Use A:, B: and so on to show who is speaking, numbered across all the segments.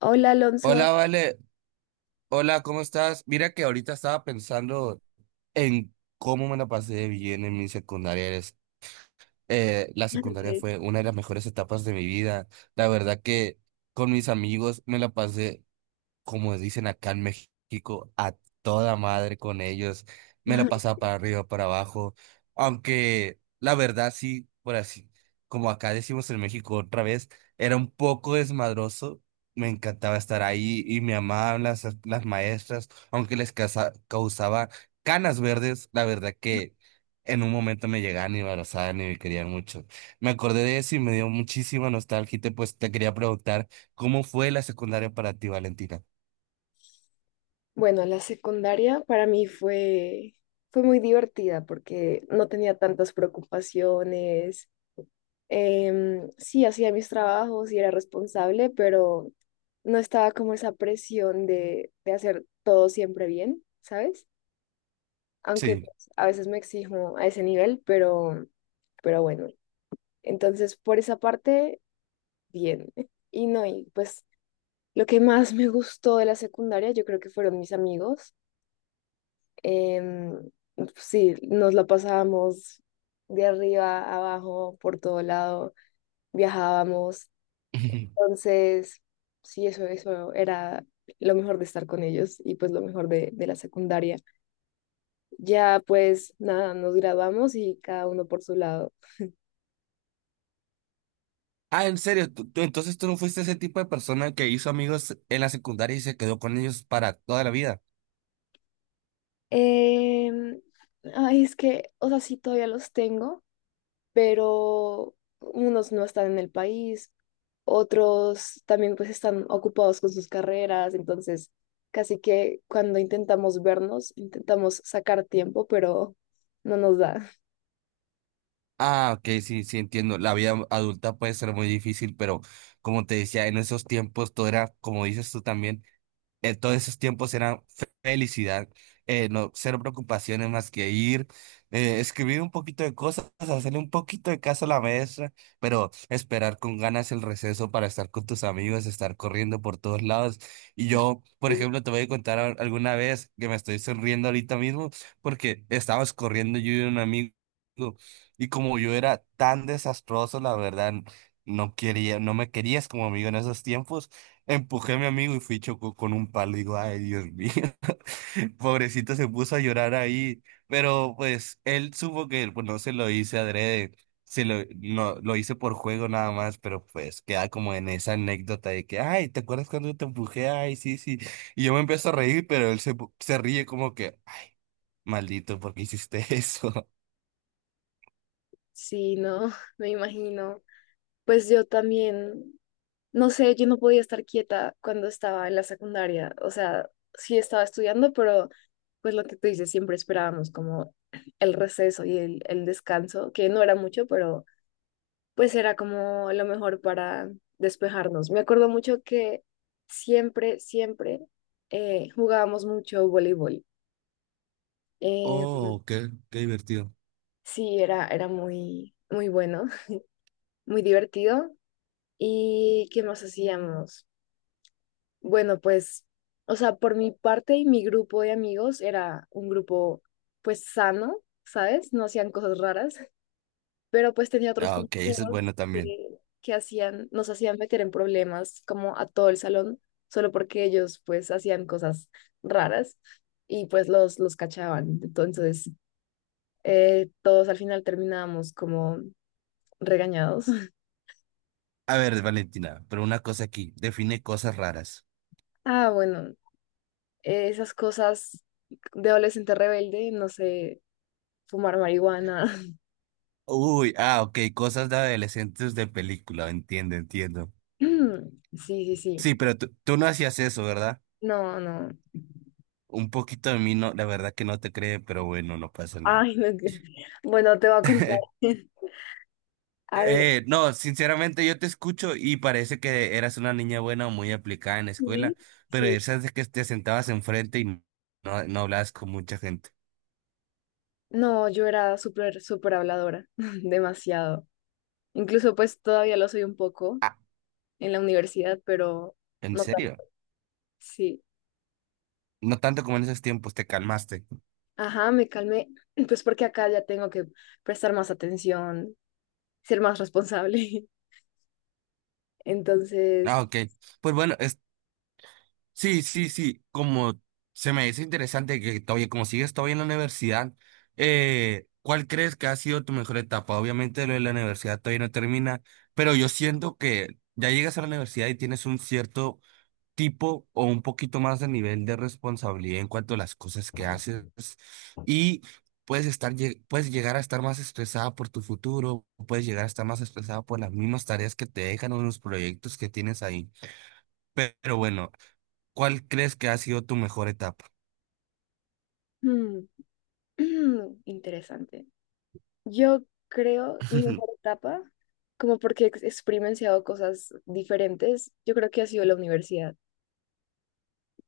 A: Hola Alonso.
B: Hola, Vale. Hola, ¿cómo estás? Mira que ahorita estaba pensando en cómo me la pasé de bien en mi secundaria. La
A: Ah,
B: secundaria
A: ok.
B: fue una de las mejores etapas de mi vida. La verdad que con mis amigos me la pasé como dicen acá en México, a toda madre con ellos. Me la pasaba para arriba, para abajo. Aunque la verdad sí, por así, como acá decimos en México otra vez, era un poco desmadroso. Me encantaba estar ahí y me amaban las maestras, aunque les causaba canas verdes. La verdad que en un momento me llegaban y me abrazaban y me querían mucho. Me acordé de eso y me dio muchísima nostalgia y pues te quería preguntar, ¿cómo fue la secundaria para ti, Valentina?
A: Bueno, la secundaria para mí fue, fue muy divertida porque no tenía tantas preocupaciones. Sí, hacía mis trabajos y era responsable, pero no estaba como esa presión de hacer todo siempre bien, ¿sabes? Aunque
B: Sí.
A: pues, a veces me exijo a ese nivel, pero bueno. Entonces, por esa parte, bien. Y no, y pues lo que más me gustó de la secundaria, yo creo que fueron mis amigos. Em, sí, nos la pasábamos de arriba a abajo, por todo lado, viajábamos. Entonces, sí, eso era lo mejor de estar con ellos y pues lo mejor de la secundaria. Ya pues nada, nos graduamos y cada uno por su lado.
B: Ah, en serio, entonces tú no fuiste ese tipo de persona que hizo amigos en la secundaria y se quedó con ellos para toda la vida?
A: Em, Ay, es que, o sea, sí, todavía los tengo, pero unos no están en el país, otros también pues están ocupados con sus carreras, entonces casi que cuando intentamos vernos, intentamos sacar tiempo, pero no nos da.
B: Ah, ok, sí, sí, entiendo. La vida adulta puede ser muy difícil, pero como te decía, en esos tiempos todo era, como dices tú también. En todos esos tiempos era felicidad, no, cero preocupaciones más que ir, escribir un poquito de cosas, hacerle un poquito de caso a la maestra, pero esperar con ganas el receso para estar con tus amigos, estar corriendo por todos lados. Y yo, por
A: Sí,
B: ejemplo, te voy a contar alguna vez que me estoy sonriendo ahorita mismo porque estábamos corriendo yo y un amigo y como yo era tan desastroso, la verdad, no quería, no me querías como amigo en esos tiempos. Empujé a mi amigo y fui y chocó con un palo. Digo, ay, Dios mío. Pobrecito se puso a llorar ahí. Pero pues él supo que pues, no se lo hice adrede. Se lo, no, lo hice por juego nada más, pero pues queda como en esa anécdota de que, ay, ¿te acuerdas cuando te empujé? Ay, sí, sí. Y yo me empiezo a reír, pero él se, se ríe como que, ay, maldito, ¿por qué hiciste eso?
A: sí, no, me imagino. Pues yo también, no sé, yo no podía estar quieta cuando estaba en la secundaria, o sea, sí estaba estudiando, pero pues lo que tú dices, siempre esperábamos como el receso y el descanso, que no era mucho, pero pues era como lo mejor para despejarnos. Me acuerdo mucho que siempre, siempre jugábamos mucho voleibol. Eh,
B: Oh, qué divertido.
A: sí, era, era muy, muy bueno, muy divertido. ¿Y qué más hacíamos? Bueno, pues, o sea, por mi parte y mi grupo de amigos era un grupo, pues, sano, ¿sabes? No hacían cosas raras. Pero pues tenía otros
B: Ah, ok, eso es
A: compañeros
B: bueno
A: que,
B: también.
A: que hacían, nos hacían meter en problemas como a todo el salón, solo porque ellos pues hacían cosas raras y pues los cachaban. Entonces, todos al final terminábamos como regañados.
B: A ver, Valentina, pero una cosa aquí, define cosas raras.
A: Ah, bueno, esas cosas de adolescente rebelde, no sé, fumar marihuana.
B: Uy, ah, ok, cosas de adolescentes de película, entiendo, entiendo.
A: Sí, sí, sí.
B: Sí, pero tú no hacías eso, ¿verdad?
A: No, no.
B: Un poquito de mí, no, la verdad que no te cree, pero bueno, no pasa nada.
A: Ay, no. Que- bueno, te voy a contar. A ver,
B: No, sinceramente yo te escucho y parece que eras una niña buena o muy aplicada en la
A: sí,
B: escuela, pero
A: sí.
B: esas de que te sentabas enfrente y no hablabas con mucha gente.
A: No, yo era súper, súper habladora, demasiado. Incluso pues todavía lo soy un poco
B: Ah,
A: en la universidad, pero
B: ¿en
A: no tanto.
B: serio?
A: Sí.
B: No tanto como en esos tiempos, te calmaste.
A: Ajá, me calmé, pues porque acá ya tengo que prestar más atención, ser más responsable.
B: Ah,
A: Entonces,
B: ok. Pues bueno, sí, sí, sí, como se me dice interesante que todavía, como sigues todavía en la universidad, ¿cuál crees que ha sido tu mejor etapa? Obviamente lo de la universidad todavía no termina, pero yo siento que ya llegas a la universidad y tienes un cierto tipo o un poquito más de nivel de responsabilidad en cuanto a las cosas que haces y puedes estar, puedes llegar a estar más estresada por tu futuro, puedes llegar a estar más estresada por las mismas tareas que te dejan o los proyectos que tienes ahí. Pero bueno. ¿Cuál crees que ha sido tu mejor etapa?
A: mm, interesante. Yo creo mi mejor etapa, como porque he ex- experienciado cosas diferentes, yo creo que ha sido la universidad.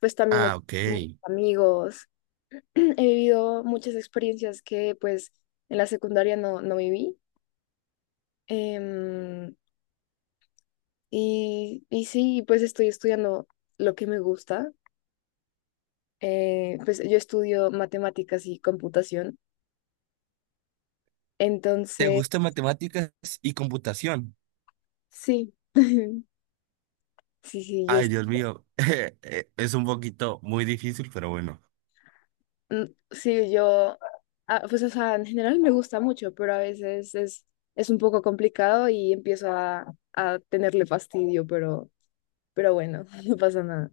A: Pues también
B: Ah,
A: he
B: ok.
A: tenido amigos, he vivido muchas experiencias que pues en la secundaria no, no viví. Em, y, y sí, pues estoy estudiando lo que me gusta. Pues yo estudio matemáticas y computación.
B: ¿Te
A: Entonces,
B: gustan matemáticas y computación?
A: sí, sí, sí, yo,
B: Ay,
A: es-
B: Dios mío, es un poquito muy difícil, pero bueno.
A: mm, sí, yo, ah, pues o sea, en general me gusta mucho, pero a veces es un poco complicado y empiezo a tenerle fastidio, pero bueno, no pasa nada.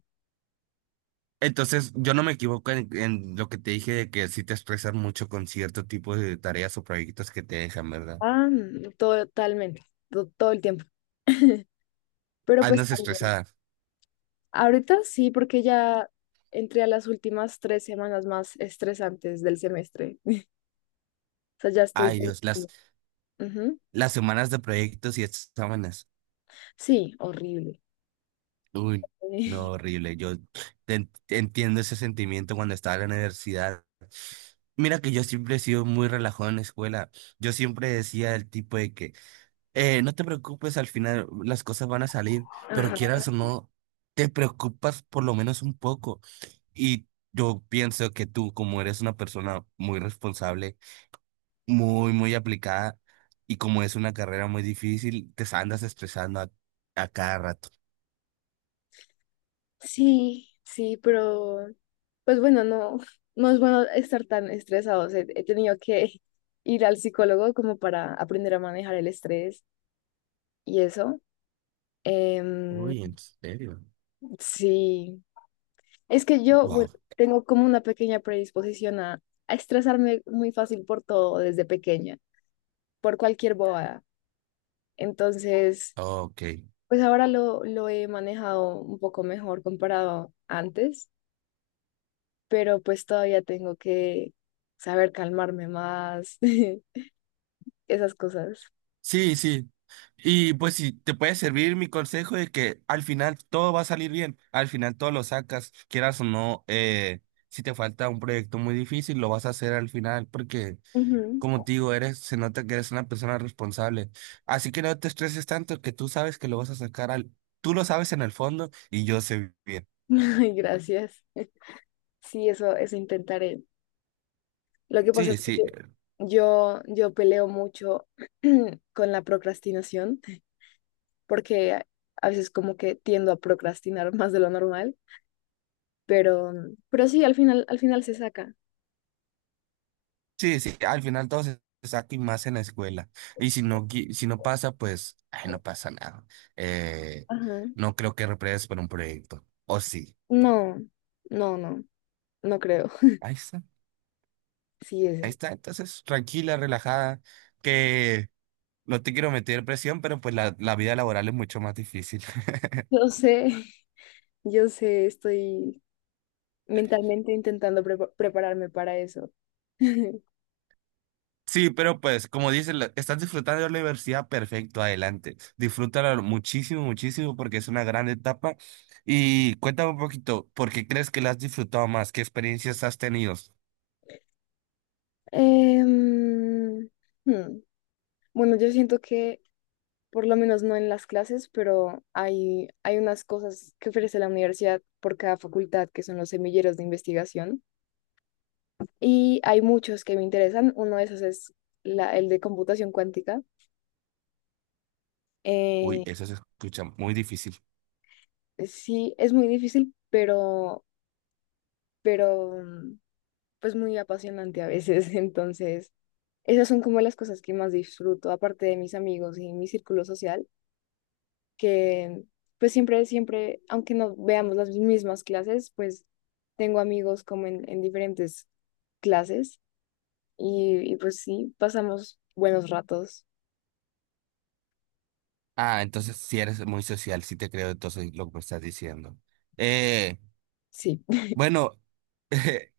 B: Entonces, yo no me equivoco en lo que te dije de que sí te estresas mucho con cierto tipo de tareas o proyectos que te dejan, ¿verdad?
A: Ah, mm, totalmente, to- todo el tiempo. Pero pues
B: Andas
A: también,
B: estresada.
A: ahorita sí, porque ya entré a las últimas 3 semanas más estresantes del semestre. O sea, ya estoy...
B: Ay, Dios,
A: Ujú.
B: las semanas de proyectos y exámenes.
A: Sí, horrible.
B: Uy, no, horrible. Yo te entiendo ese sentimiento cuando estaba en la universidad. Mira que yo siempre he sido muy relajado en la escuela. Yo siempre decía el tipo de que, no te preocupes, al final las cosas van a salir, pero
A: Ajá.
B: quieras o no, te preocupas por lo menos un poco. Y yo pienso que tú, como eres una persona muy responsable, muy aplicada, y como es una carrera muy difícil, te andas estresando a cada rato.
A: Sí, sí, pero pues bueno, no, no es bueno estar tan estresados. He, he tenido que ir al psicólogo como para aprender a manejar el estrés y eso. Em,
B: Uy, ¿en serio?
A: sí, es que yo,
B: Wow.
A: bueno, tengo como una pequeña predisposición a estresarme muy fácil por todo desde pequeña, por cualquier bobada. Entonces,
B: Ok.
A: pues ahora lo he manejado un poco mejor comparado antes, pero pues todavía tengo que saber calmarme más, esas cosas.
B: Sí, sí. Y pues si te puede servir mi consejo de que al final todo va a salir bien, al final todo lo sacas, quieras o no, si te falta un proyecto muy difícil, lo vas a hacer al final porque,
A: Ujú.
B: como te digo, eres, se nota que eres una persona responsable. Así que no te estreses tanto que tú sabes que lo vas a sacar al, tú lo sabes en el fondo y yo sé bien.
A: Ay, gracias. Sí, eso intentaré. Lo que pasa es
B: Sí,
A: que
B: sí,
A: yo peleo mucho con la procrastinación. Porque a veces como que tiendo a procrastinar más de lo normal, pero, pero sí, al final se saca.
B: sí, sí, al final todo se saca y más en la escuela. Y si no, si no pasa, pues, ay, no pasa nada. Eh,
A: Ajá.
B: no creo que repruebes por un proyecto. O sí.
A: No, no, no, no creo.
B: Ahí está.
A: Sí, es
B: Ahí
A: él.
B: está. Entonces, tranquila, relajada, que no te quiero meter presión, pero pues la vida laboral es mucho más difícil.
A: Yo sé, yo sé, estoy mentalmente intentando prepa- prepararme para eso.
B: Sí, pero pues, como dices estás disfrutando de la universidad, perfecto, adelante. Disfrútala muchísimo, muchísimo, porque es una gran etapa. Y cuéntame un poquito, ¿por qué crees que la has disfrutado más? ¿Qué experiencias has tenido?
A: Em, hmm, Bueno, yo siento que, por lo menos no en las clases, pero hay unas cosas que ofrece la universidad por cada facultad, que son los semilleros de investigación. Y hay muchos que me interesan. Uno de esos es la, el de computación cuántica.
B: Uy,
A: Eh,
B: eso se escucha muy difícil.
A: sí, es muy difícil, pero mm, pues muy apasionante a veces. Entonces, esas son como las cosas que más disfruto, aparte de mis amigos y mi círculo social, que pues siempre, siempre, aunque no veamos las mismas clases, pues tengo amigos como en diferentes clases y pues sí, pasamos buenos ratos.
B: Ah, entonces sí eres muy social, sí te creo entonces lo que me estás diciendo. Eh,
A: Sí.
B: bueno,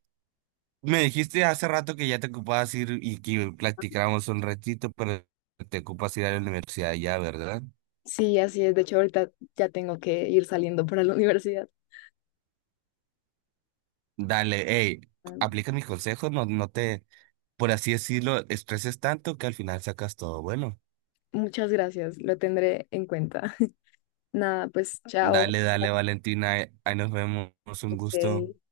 B: me dijiste hace rato que ya te ocupabas ir y que platicáramos un ratito, pero te ocupas ir a la universidad ya, ¿verdad?
A: Sí, así es. De hecho, ahorita ya tengo que ir saliendo para la universidad.
B: Dale, hey, aplica mis consejos, no, no te, por así decirlo, estreses tanto que al final sacas todo bueno.
A: Muchas gracias, lo tendré en cuenta. Nada, pues chao.
B: Dale, dale, Valentina, ahí nos vemos, un gusto.
A: Ok.